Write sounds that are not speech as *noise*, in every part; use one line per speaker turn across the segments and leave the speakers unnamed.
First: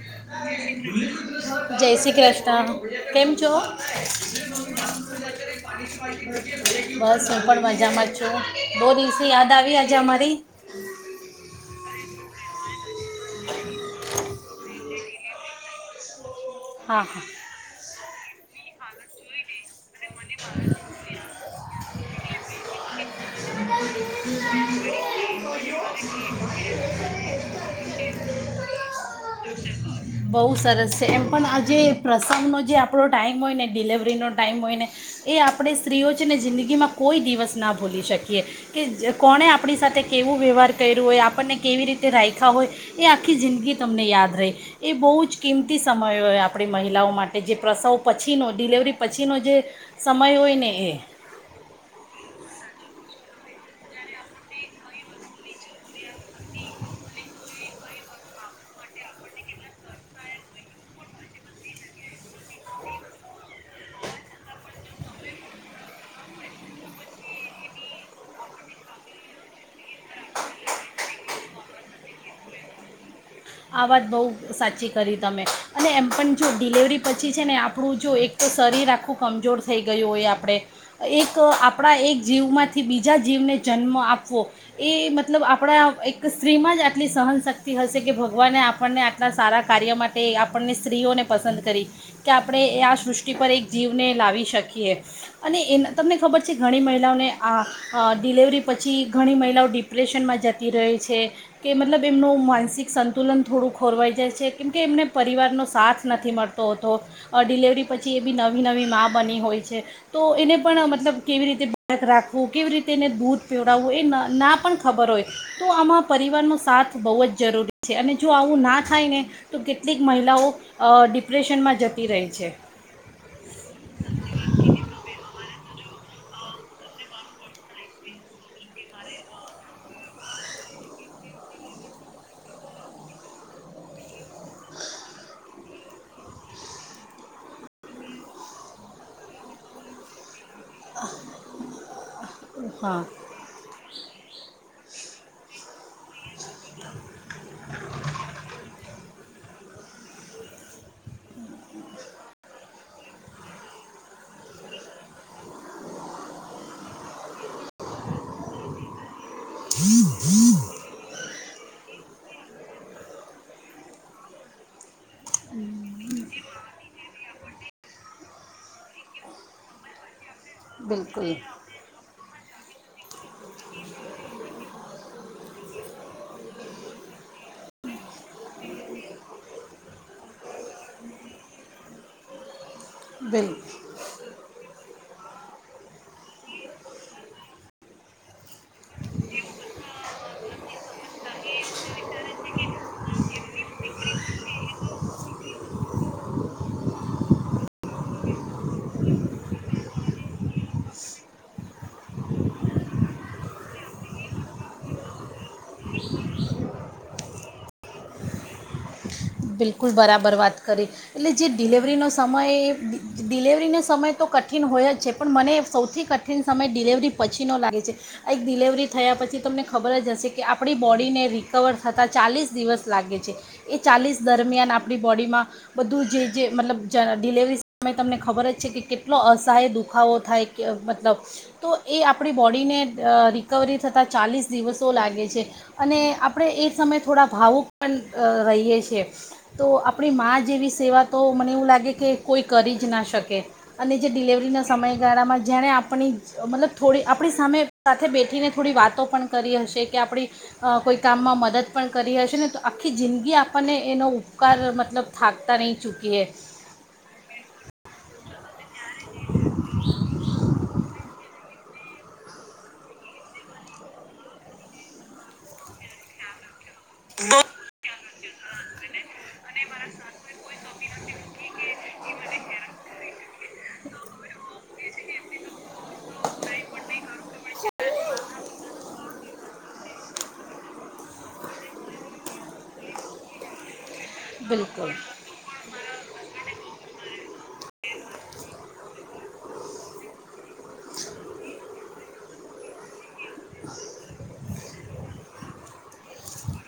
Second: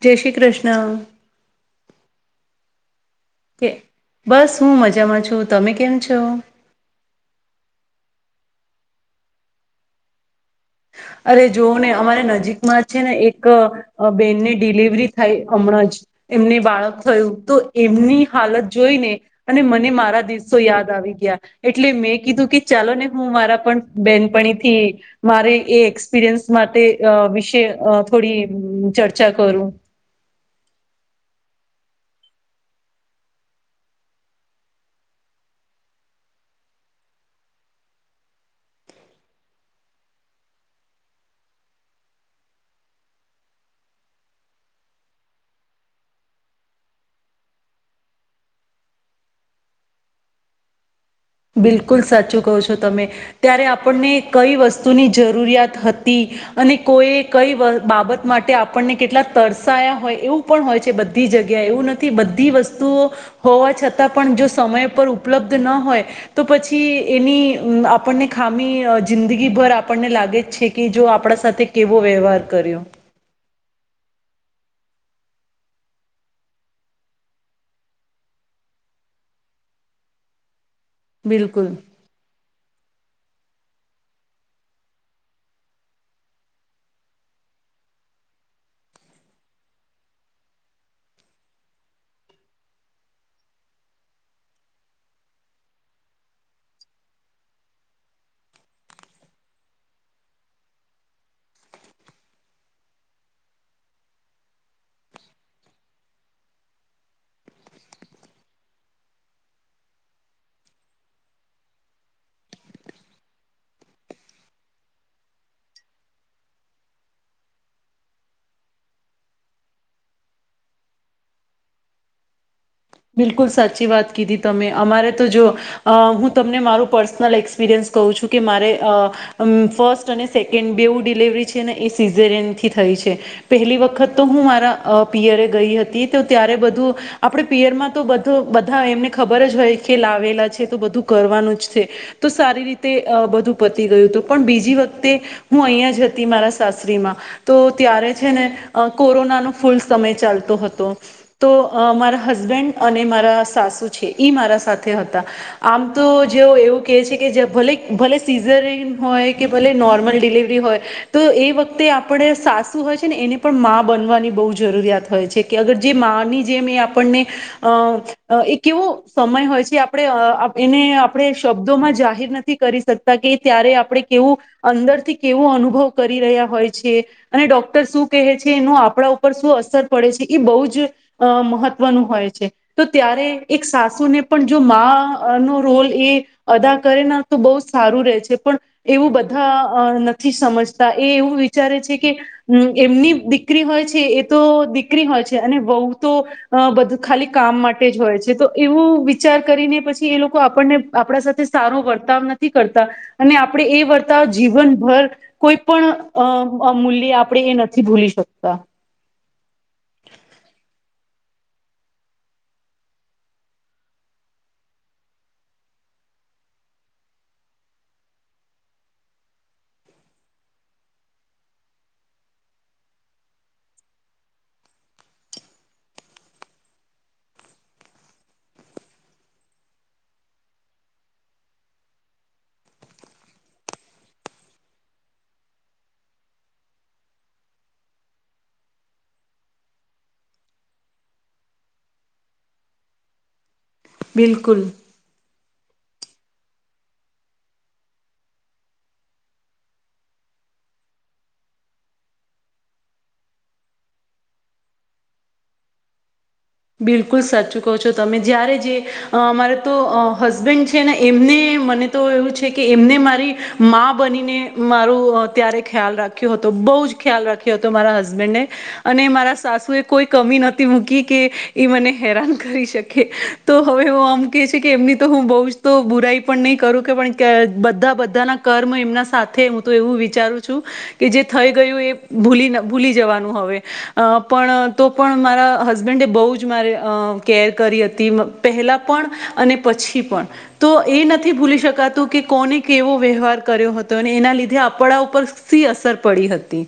જય શ્રી કૃષ્ણ.
જય શ્રી કૃિષ્ણ. કેમ છુ
કે બસ હું મજામાં છું તમે કેમ છો
બસ હું પણ મજામાં છું. બહુ દિવસી યાદ આવી આજે અમારી.
અરે જોવ ને અમારે નજીકમાં જ. છે ને એક બેનની ડિલિવરી થાય હમણાં જ. એમને બાળક
હા હા
થયું તો એમની. હાલત જોઈને. અને મને મારા દિવસો યાદ આવી ગયા એટલે મેં કીધું કે ચાલો ને. હું મારા પણ બેનપણી થી મારે. એ એક્સપિરયન્સ માટે વિશે થોડી ચર્ચા કરું.
બહુ સરસ છે એમ પણ આ જે પ્રસંગનો જે આપણો ટાઈમ હોય ને ડિલેવરીનો ટાઈમ હોય ને એ આપણે સ્ત્રીઓ છે ને જિંદગીમાં કોઈ દિવસ ના ભૂલી શકીએ. ીએ કે કોણે આપણી સાથે કેવું વ્યવહાર કર્યું હોય આપણને કેવી રીતે રાખ્યા હોય એ આખી જિંદગી તમને યાદ રહી એ બહુ જ કિંમતી સમય હોય આપણી મહિલાઓ માટે જે પ્રસવ પછીનો ડિલેવરી પછીનો જે સમય હોય ને એ.
બિલકુલ સાચું કહો છો તમે ત્યારે આપણને કઈ વસ્તુની જરૂરિયાત હતી અને કોઈ કઈ બાબત માટે આપણને કેટલા તરસાયા હોય એવું પણ હોય છે બધી જગ્યાએ એવું નથી બધી વસ્તુઓ હોવા છતાં પણ જો સમય પર ઉપલબ્ધ ન હોય. તો પછી એની આપણને ખામી જિંદગીભર આપણને લાગે જ છે કે જો આપણા સાથે કેવો વ્યવહાર કર્યો.
આ વાત બહુ સાચી કરી તમે અને એમ પણ જો ડિલેવરી પછી છે ને આપણું જો એક તો શરીર આખું કમજોર થઈ ગયું હોય આપણે. એક
બિલકુલ
આપણા એક જીવમાંથી બીજા જીવને. જન્મ આપવો એ મતલબ આપણા એક સ્ત્રીમાં જ આટલી સહનશક્તિ હશે કે. ભગવાને આપણને આટલા સારા કાર્ય માટે આપણને સ્ત્રીઓને પસંદ કરી કે આપણે એ આ સૃષ્ટિ પર એક જીવને લાવી શકીએ અને એના તમને ખબર છે ઘણી મહિલાઓને આ ડિલેવરી પછી ઘણી મહિલાઓ ડિપ્રેશનમાં જતી રહેહી છે કે મતલબ એમનો માનસિક સંત. તુલન થોડું ખોરવાઈ જાય છે કેમ કે એમને પરિવારનો સાથ નથી મળતો હતો ડિલેવરી પછી એ બી નવી નવી મા બની હોય છે તો એને પણ મતલબ કેવી રીતે બાળક રાખવું કેવી રીતે એને દૂધ પીવડાવવું એ ના પણ ખબર હોય તો આમાં પરિવારનો સાથ બહુ જ જરૂરી. અને જો આવું ના થાય ને તો કેટલીક મહિલાઓ ડિપ્રેશનમાં જતી રહી છે.
બિલકુલ સાચી વાત કીધી તમે અમારે તો જો. અ હું તમને મારું પર્સનલ એક્સપિરિયન્સ કહું છું કે મારે ફર્સ્ટ અને સેકન્ડ બેવું ડિલેવરી છે ને એ સિઝરનથી થઈ છે પહેલી વખત તો હું મારા પિયરે ગઈ હતી તો ત્યારે બધું આપણે. પિયરમાં તો બધ બધા એમને ખબર જ હોય કે લાવેલા છે. તો બધું કરવાનું જ છે તો સારી રીતે
હા
બધું પતી ગયું હતું પણ બીજી વખતે. હું અહં જ હતી મારા. તો ત્યારે છે ને કોરોના ફૂલ સમય ચાલતો હતો તો હસબેન્ડ અને મારા સાસુ છે મારા સાથે હતા આમ તો જેવ એવું કહે છે કે ભલે ભલે સીઝર હોય નોર્મલ ડલિવરી હોય તો એ વખતે આપણે સાસુ હોય છે ને એને પણ મા બનવાની બહુ જરૂરિયાત હોય છે કે અગર જે માની જેમ એ આપણને અ એક કેવો સમય હોય છે આપણે એને
બિલકુલ
આપણે શબ્દો માં જાહેર નથી કરી શકતા કે ત્યારે આપણે કેવું અંદરથી કેવો અનુભવ કરી રહ્યા હોય છે અને ડોક્ટર શું કહે છે એનું આપણા ઉપર શું અસર પડે છે એ બહુ જ મહત્વ નું હોય છે તો ત્યારે
બિલકુલ
એક સાસુને પણ જો માં નો રોલ એ અદા કરે તો બહુ સારું રહે છે પણ એવું બધા નથી સમજતા એ એવું વિચારે છે કે એમની દીકરી હોય છે એ તો દીકરી હોય છે અને બહુ તો અ બધ ખાલી કામ માટે જ હોય છે તો એવું વિચાર કરીને પછી એ લોકો આપણને આપણા સાથે સારો વર્તાવ નથી કરતા અને આપણે એ વર્તાવ જીવનભર કોઈ પણ મૂલ્યે આપણે એ નથી ભૂલી શકતા
બિલકુલ બરાબર વાત કરી એટલે જે ડિલેવરીનો સમય એ ડિલેવરીનો સમય તો કઠિન હોય જ છે પણ મને સૌથી કઠિન સમય ડિલેવરી પછીનો લાગે છે આ એક ડિલેવરી થયા પછી તમને ખબર જ હશે કે આપણી બોડીને રિકવર થતાં ચાલીસ દિવસ લાગે છે એ ચાલીસ દરમિયાન આપણી બોડીમાં બધું જે જે મતલબ જ ડિલેવરી સમય તમને ખબર જ છે કે કેટલો અસહાય દુખાવો થાય કે મતલબ તો એ આપણી બોડીને રિકવરી થતાં ચાલીસ દિવસો લાગે છે અને આપણે એ સમયે થોડા ભાવુક પણ રહીએ છીએ તો આપણી માં જેવી સેવા તો મને એવું લાગે કે કોઈ કરી જ ના શકે અને જે
બિલકુલ
ડિલિવરીના સમયગાળામાં જેણે આપ આપણી મતલબ થોડી આપણી સામે સાથે બેઠીને થોડી વાતો પણ કરી હશે કે આપણી કોઈ કામમાં મદદ પણ કરી હશે ને તો આખી જિંદગી આપણને એનો ઉપકાર મતલબ થાકતા રહીં ચૂકીએ
બિલકુલ સાચું કહો છો તમે જ્યારે જે અરે તો હસબેન્ડ છે ને એમને મને તો એવું છે કે એમને મારી બનીને મારું ત્યારે ખ્યાલ રાખ્યો હતો બહુ જ ખ્યાલખ્યો હતો મારા હસ હબન્ અને મારા સાસુ એ કોઈ કમી નથી મૂકી કે એ મને હેરાન કરી શકે તો હવે હું આમકે કે એમની તો હું બઉ તો બુરાઈ પણ નહી કરું કે બધા બધાના કર્મ એમના સાથે એવું વિચારું છું કે જે થઈ ગયું એ ભૂલી ભૂલી જવાનું હવે અ પણ
બિલકુલ
તો પણ મારા હસબેન્ડે બહુ જ અ કેર કરી હતી પહેલા પણ અને પછી પણ તો એ નથી ભૂલી શકાતું કે કોને કેવો વ્યવહાર કર્યો હતો અને એના લીધે આપડા ઉપર સી અસર પડી હતી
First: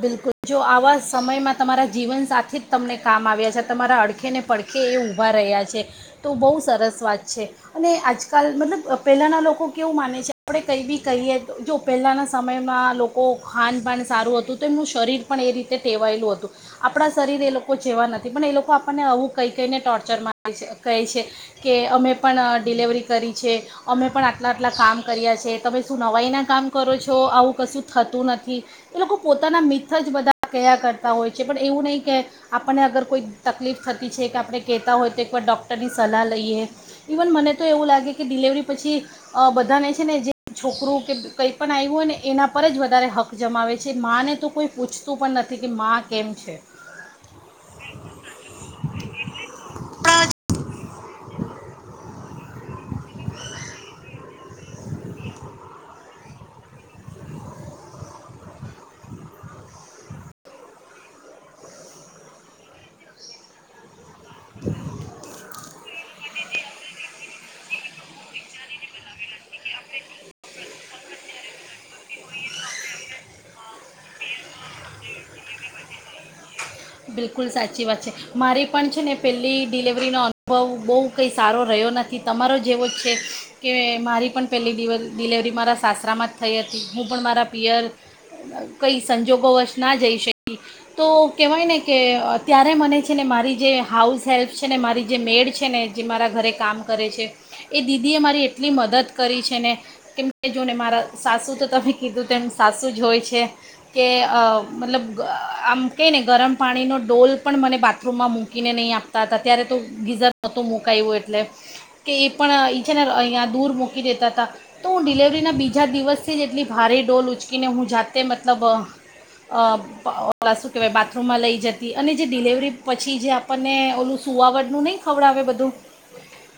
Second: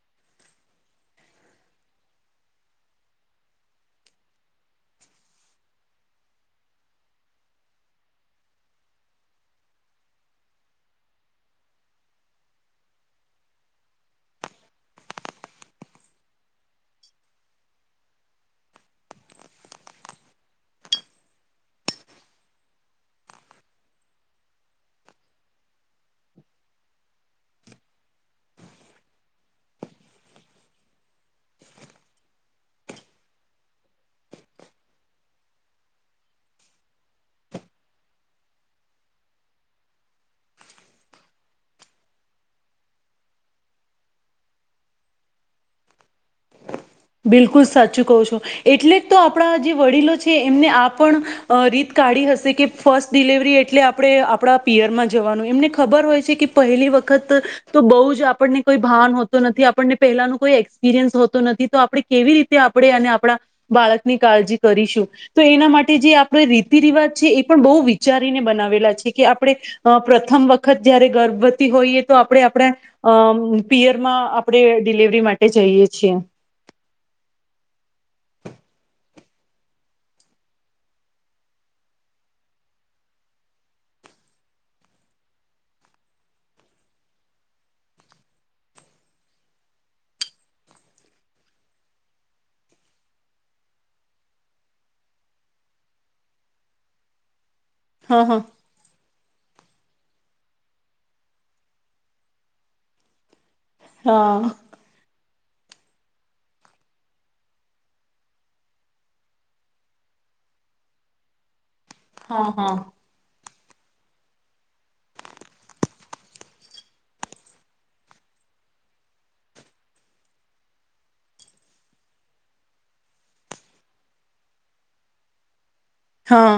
બિલકુલ જો આવા સમયમાં તમારા જીવન સાથે જ તમને કામ આવ્યા છે તમારા અડખે ને પડખે એ ઊભા રહ્યા છે તો બહુ સરસ વાત છે અને આજકાલ મતલબ પહેલાંના લોકો કેવું માને છે આપણે કંઈ બી કહીએ જો પહેલાંના સમયમાં લોકો ખાન પાાન સારું હતું તો એમનું શરીર પણ એ રીતે ટેવાયેલું હતું આપણાં શરીર એ લોકો જેવા નથી પણ એ લોકો આપણને આવું કંઈ કઈને ટોર્ચરમાં છે કહે છે કે અમે પણ ડિલેવરી કરી છે અમે પણ આટલા આટલા કામ કર્યા છે તમે શું નવાઈના કામ કરો છો આવું કશું થતું નથી એ લોકો પોતાના મિથ જ બધા કયા કરતાં હોય છે પણ એવું નહીં કે આપણને અગર કોઈ તકલીફ થતી છે કે આપણે કહેતા હોય તો એકવાર ડૉક્ટરની સલાહ લઈએ ઇવન મને તો એવું લાગે કે ડિલેવરી પછી બધાને છે ને જે છોકરું કે કંઈ પણ આવ્યું હોય ને એના પર જ વધારે હક્ક જમાવે છે પછ ને તો કોઈ પૂછતું પણ નથી કે માં કેમ છે
બિલકુલ સાચું કહું છો એટલે જ તો આપણા જે વડીલો છે એમને આ પણ રીત કાઢી હશે કે ફર્સ્ટ ડિલવરી એટલે આપણે આપણા પિયરમાં જવાનું એમને ખબર હોય છે કે પહેલી વખત તો બહુ જ આપણને કોઈ ભાન હોતો નથી આપણને પહેલાનું કોઈ એક્સપિરિયન્સ હોતો નથી તો આપણે કેવી રીતે આપણેે અને આપણા બાળક ની કાળજી કરીશું તો એના માટે જે આપણે રીતિ રિવાજ છે એ પણ બહુ વિચારીને બનાવેલા છે કે આપણે પ્રથમ વખત જયારે ગર્ભવતી હોઈએ તો આપણે આપણે અ પિયરમાં આપણે ડિલવરી માટે જઈએ છીએ
બિલકુલ સાચી વાત છે. મારી પણ, છે ને, પહેલી ડિલેવરીનો અનુભવ બહુ કંઈ સારો રહ્યો નથી. તમારો જેવો જ છે, કે મારી પણ પહેલી ડિલેવરી મારા સાસરામાં જ થઈ હતી. હું પણ મારા પિયર કંઈ સંજોગોવશ ના જઈ શકી, તો કહેવાય ને! કે ત્યારે મને, છે ને, મારી જે હાઉસહેલ્પ ને મારી જે મેડ છે ને, જે મારા ઘરે કામ કરે છે. એ દીદી
હા
એ
હા
મારી એટલી મદદ. કરી છે ને, કેમ કે જોને, મારા સાસુ તો તમે કીધું તેમ સાસુ જ હોય છે. કે
હા
મતલબ, આમ કંઈને ગરમ. પાણીનો ડોલ પણ મને બાથરૂમમાં મૂકીને નહીં આપતા હતા. ત્યારે તો ગીઝર નહોતું મુકાયું, એટલે. કે એ
હા
પણ
હા
ઈ છે ને, અહિયા. દૂ મૂકી દેતા હતા, તો હું ડિલવરીના બીજા દિવસથી જ એટલી ભારે ડોલ ઉચકીને, હું જાતે, મતલબ શું કહેવાય, બા. માં લઈ જતી, અને જે ડિલેવરી પછી જે આપણને ઓલું સુઆવટનું નહીં ખવડાવે, આવે બધું.
હા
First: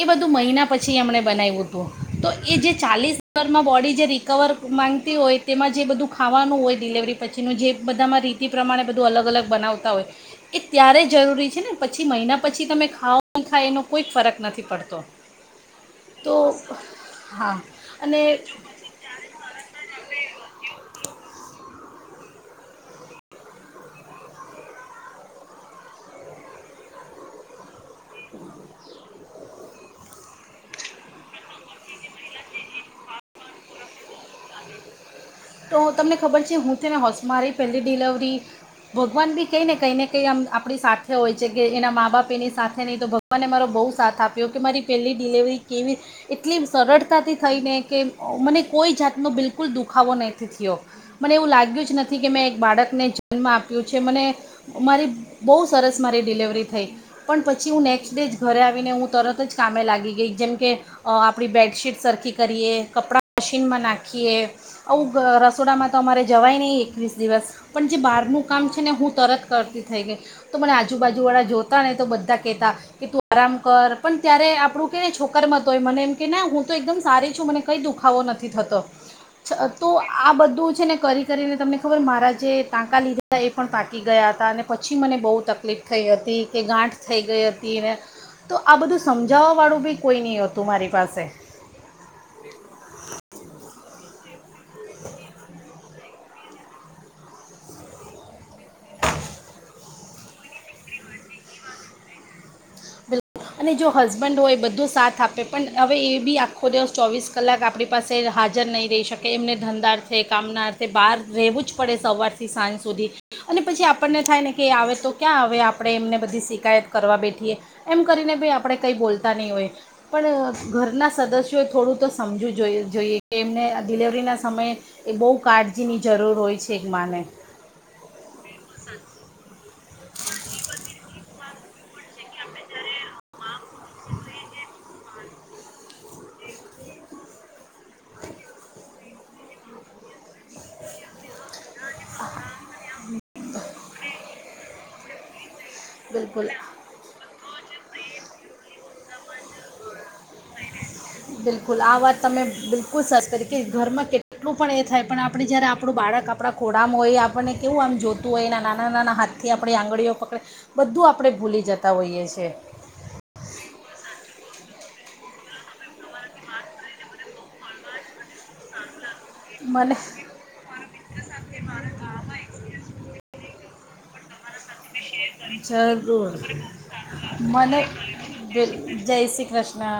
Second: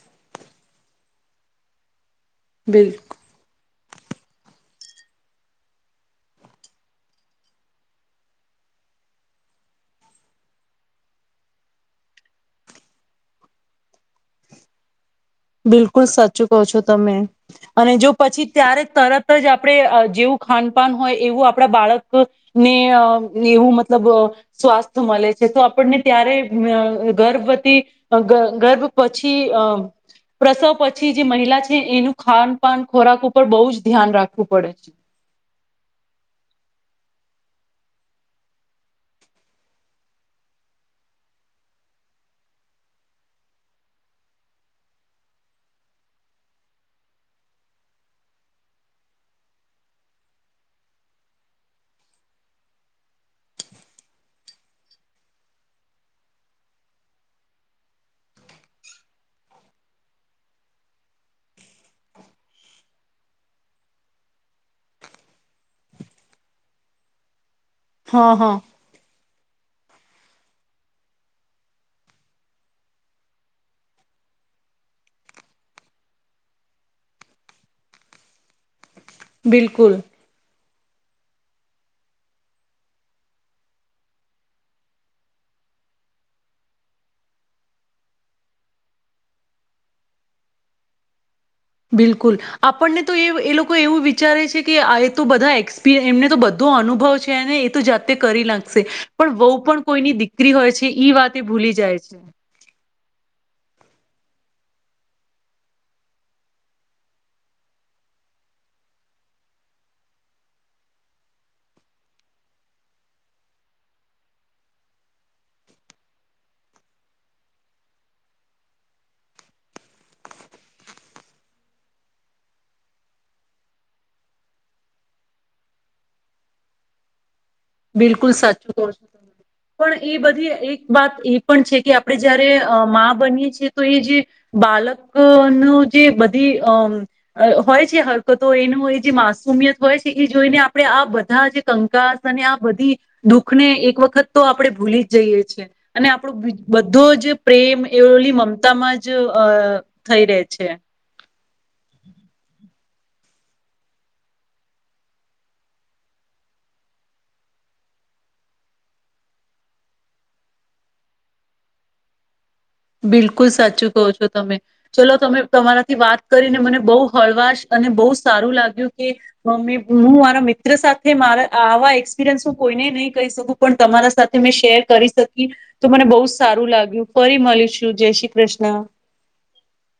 એ બધું, મહિના. એ બધું મહિના. તો એ જે
બિલ
ચાલીસરમાં બોડી. જે રિકવર માંગતી હોય, તેમાં જે બધું ખાવાનું હોય, ડિલવરી પછીનું, જે બધામાં રીતિ પ્રમાણે. બધું અલગ અલગ બનાવતા હોય એ ત્યારે જરૂરી છે ને, પછી મહિના પછી તમે ખાઓ, ખાય એનો કોઈ ફરક નથી પડતો.
બિલકુલ સાચું
તો
કહો છો તમે, અને જો પછી ત્યારે તરત જ આપણે જેવું ખાનપાન હોય એવું આપણા બાળક.. ને એવું મતલબ, સ્વાસ્થ મળે છે તો આપણને ત્યારે ગર્ભવતી. ગર્ભ પ *unintelligible* પછી, અમ. પ્રસવ પછી જે મહિલા છે, એનું ખાનપાન, ખોરાક ઉપર બહુ જ ધ્યાન રાખવું પડે છે.
તો તમને ખબર છે, હું છે ને હશ, મારી પહેલી ડિલેવરી. ભગવાન બી કઈ ને કંઈ ને કંઈ આમ આપણી સાથે હોય છે કે એના મા- બાપ એની સાથે, નહીં તો ભગવાને મારો બહુ સાથ આપ્યો કે મારી પહેલી ડિલેવરી કેવી એટલી સરળતાથી થઈને કે મને કોઈ જાતનો બિલકુલ દુખાવો નહીં. થયો મને એવું લાગ્યું જ નથી કે મેં એક બાળકને જન્મ આપ્યો છે. મને મારી બહુ સરસ મારી ડિલવરી થઈ, પણ પછી હું નેક્સ્ટ ડે જ ઘરે આવીને હું તરત જ કામે લાગી ગઈ, જેમ કે આપણી બેડશીટ સરખી કરીએ કપડાં મશીનમાં નાખીએ, આવું. રસોડામાં તો અમારે જવાય નહીં, એકવીસ દિવસ. પણ જે
હા
બહારનું
હા
કામ છે ને, હું તરત. કરતી થઈ ગઈ, તો મને આજુબાજુવાળા જોતા ને, તો બધા કહેતા કે તું આરામ કર, પણ ત્યારે આપણું કેને, છોકરામાં તો હોય મને એમ કે ના, હું તો એકદમ સારી છું, મને કંઈ દુખાવો નથી થતો.
બિલકુલ.
તો, આ બધું. છે ને, કરી કરીને તમને ખબર, મારા જે ટાંકા લીધા હતા એ પણ પાકી ગયા હતા, અને પછી મને બહુ તકલીફ થઈ હતી કે ગાંઠ થઈ ગઈ હતી ને, તો આ બધું સમજાવવાળું બી કોઈ નહીં હતું મારી પાસે.
બિલકુલ ચારે છે. કે આ તો બધા એક. એમને તો બધો અનુભવ છેને, એ તો જાતે કરી નાખશે, પણ વહુ પણ કોઈની દીકરી હોય છે, વાત એ ભૂલી જાય છે.
બિલકુલ અને જો હસબન્ડ હોય, બધો સાથ આપે પણ હવે એ બી આખો દિવસ, ચોવીસ કલાક આપણી પાસે હાજર નહીં રહી શકે. એમને ધંધા અર્થે કામના અર્થે બહાર રહેવું જ પડે, સવારથી સાંજ સુધી. અને પછી આપણને થાય ને કે આવે તો ક્યાં આવે? આપણે એમને બધી શિકાયત કરવા બેઠીએ. એમ કરીને ભાઈ આપણે કંઈ બોલતા નહીં હોય, પણ ઘરના સદસ્યોએ થોડું તો સમજવું જો જોઈએ કે એમને ડિલેવરીના સમયે એ બહુ કાળજીની જરૂર હોય છે એક માને.
બિલકુલ, સાચું તો. પણ એ બધી એક વાત એ પણ છે કે આપડે જયારે. અ માં બનીએ તો એ જે બાલક. ન જે બધી અ હોય છે, હરકતો એનું એ જે માસુમિયત હોય છે, એ જોઈને. આપણે આ બધા જે કંકા. અને આ બધી દુઃખ ને એક વખત તો આપડે ભૂલી જઈએ છ છે અને આપણો
બિલકુલ
બધો જ પ્રેમ એવલી મમતા માં જો અ થઈ રહે છે.
બિલકુલ આ વાત તમે બિલકુલ ુું સરસ તરીકે ઘરમાં કેટલું પણ એ થાય પણ આપણે જ્યારે આપણું બાળક આપણા ખોડામાં હોય આપણને કેવું આમ જોતું હોય એના નાના નાના હાથથી આપણી આંગળીઓ પકડે બધું આપણે ભૂલી જતા હોઈએ છીએ
બિલકુલ સાચું કહો છો તમે ચલો તમે તમારાથી વાત કરીને મને બહુ હળવાશ અને બહુ સારું લાગ્યું કે મમ્મી
મને
હું મારા મિત્ર સાથે મારા આવા એક્સપિરિયન્સ હું કોઈને નહી કહી શકું પણ તમારા સાથે મેં શેર કરી શકી તો મને બહુ જ સારું લાગ્યું ફરી મળી
જ જય શ્રી કૃષ્ણ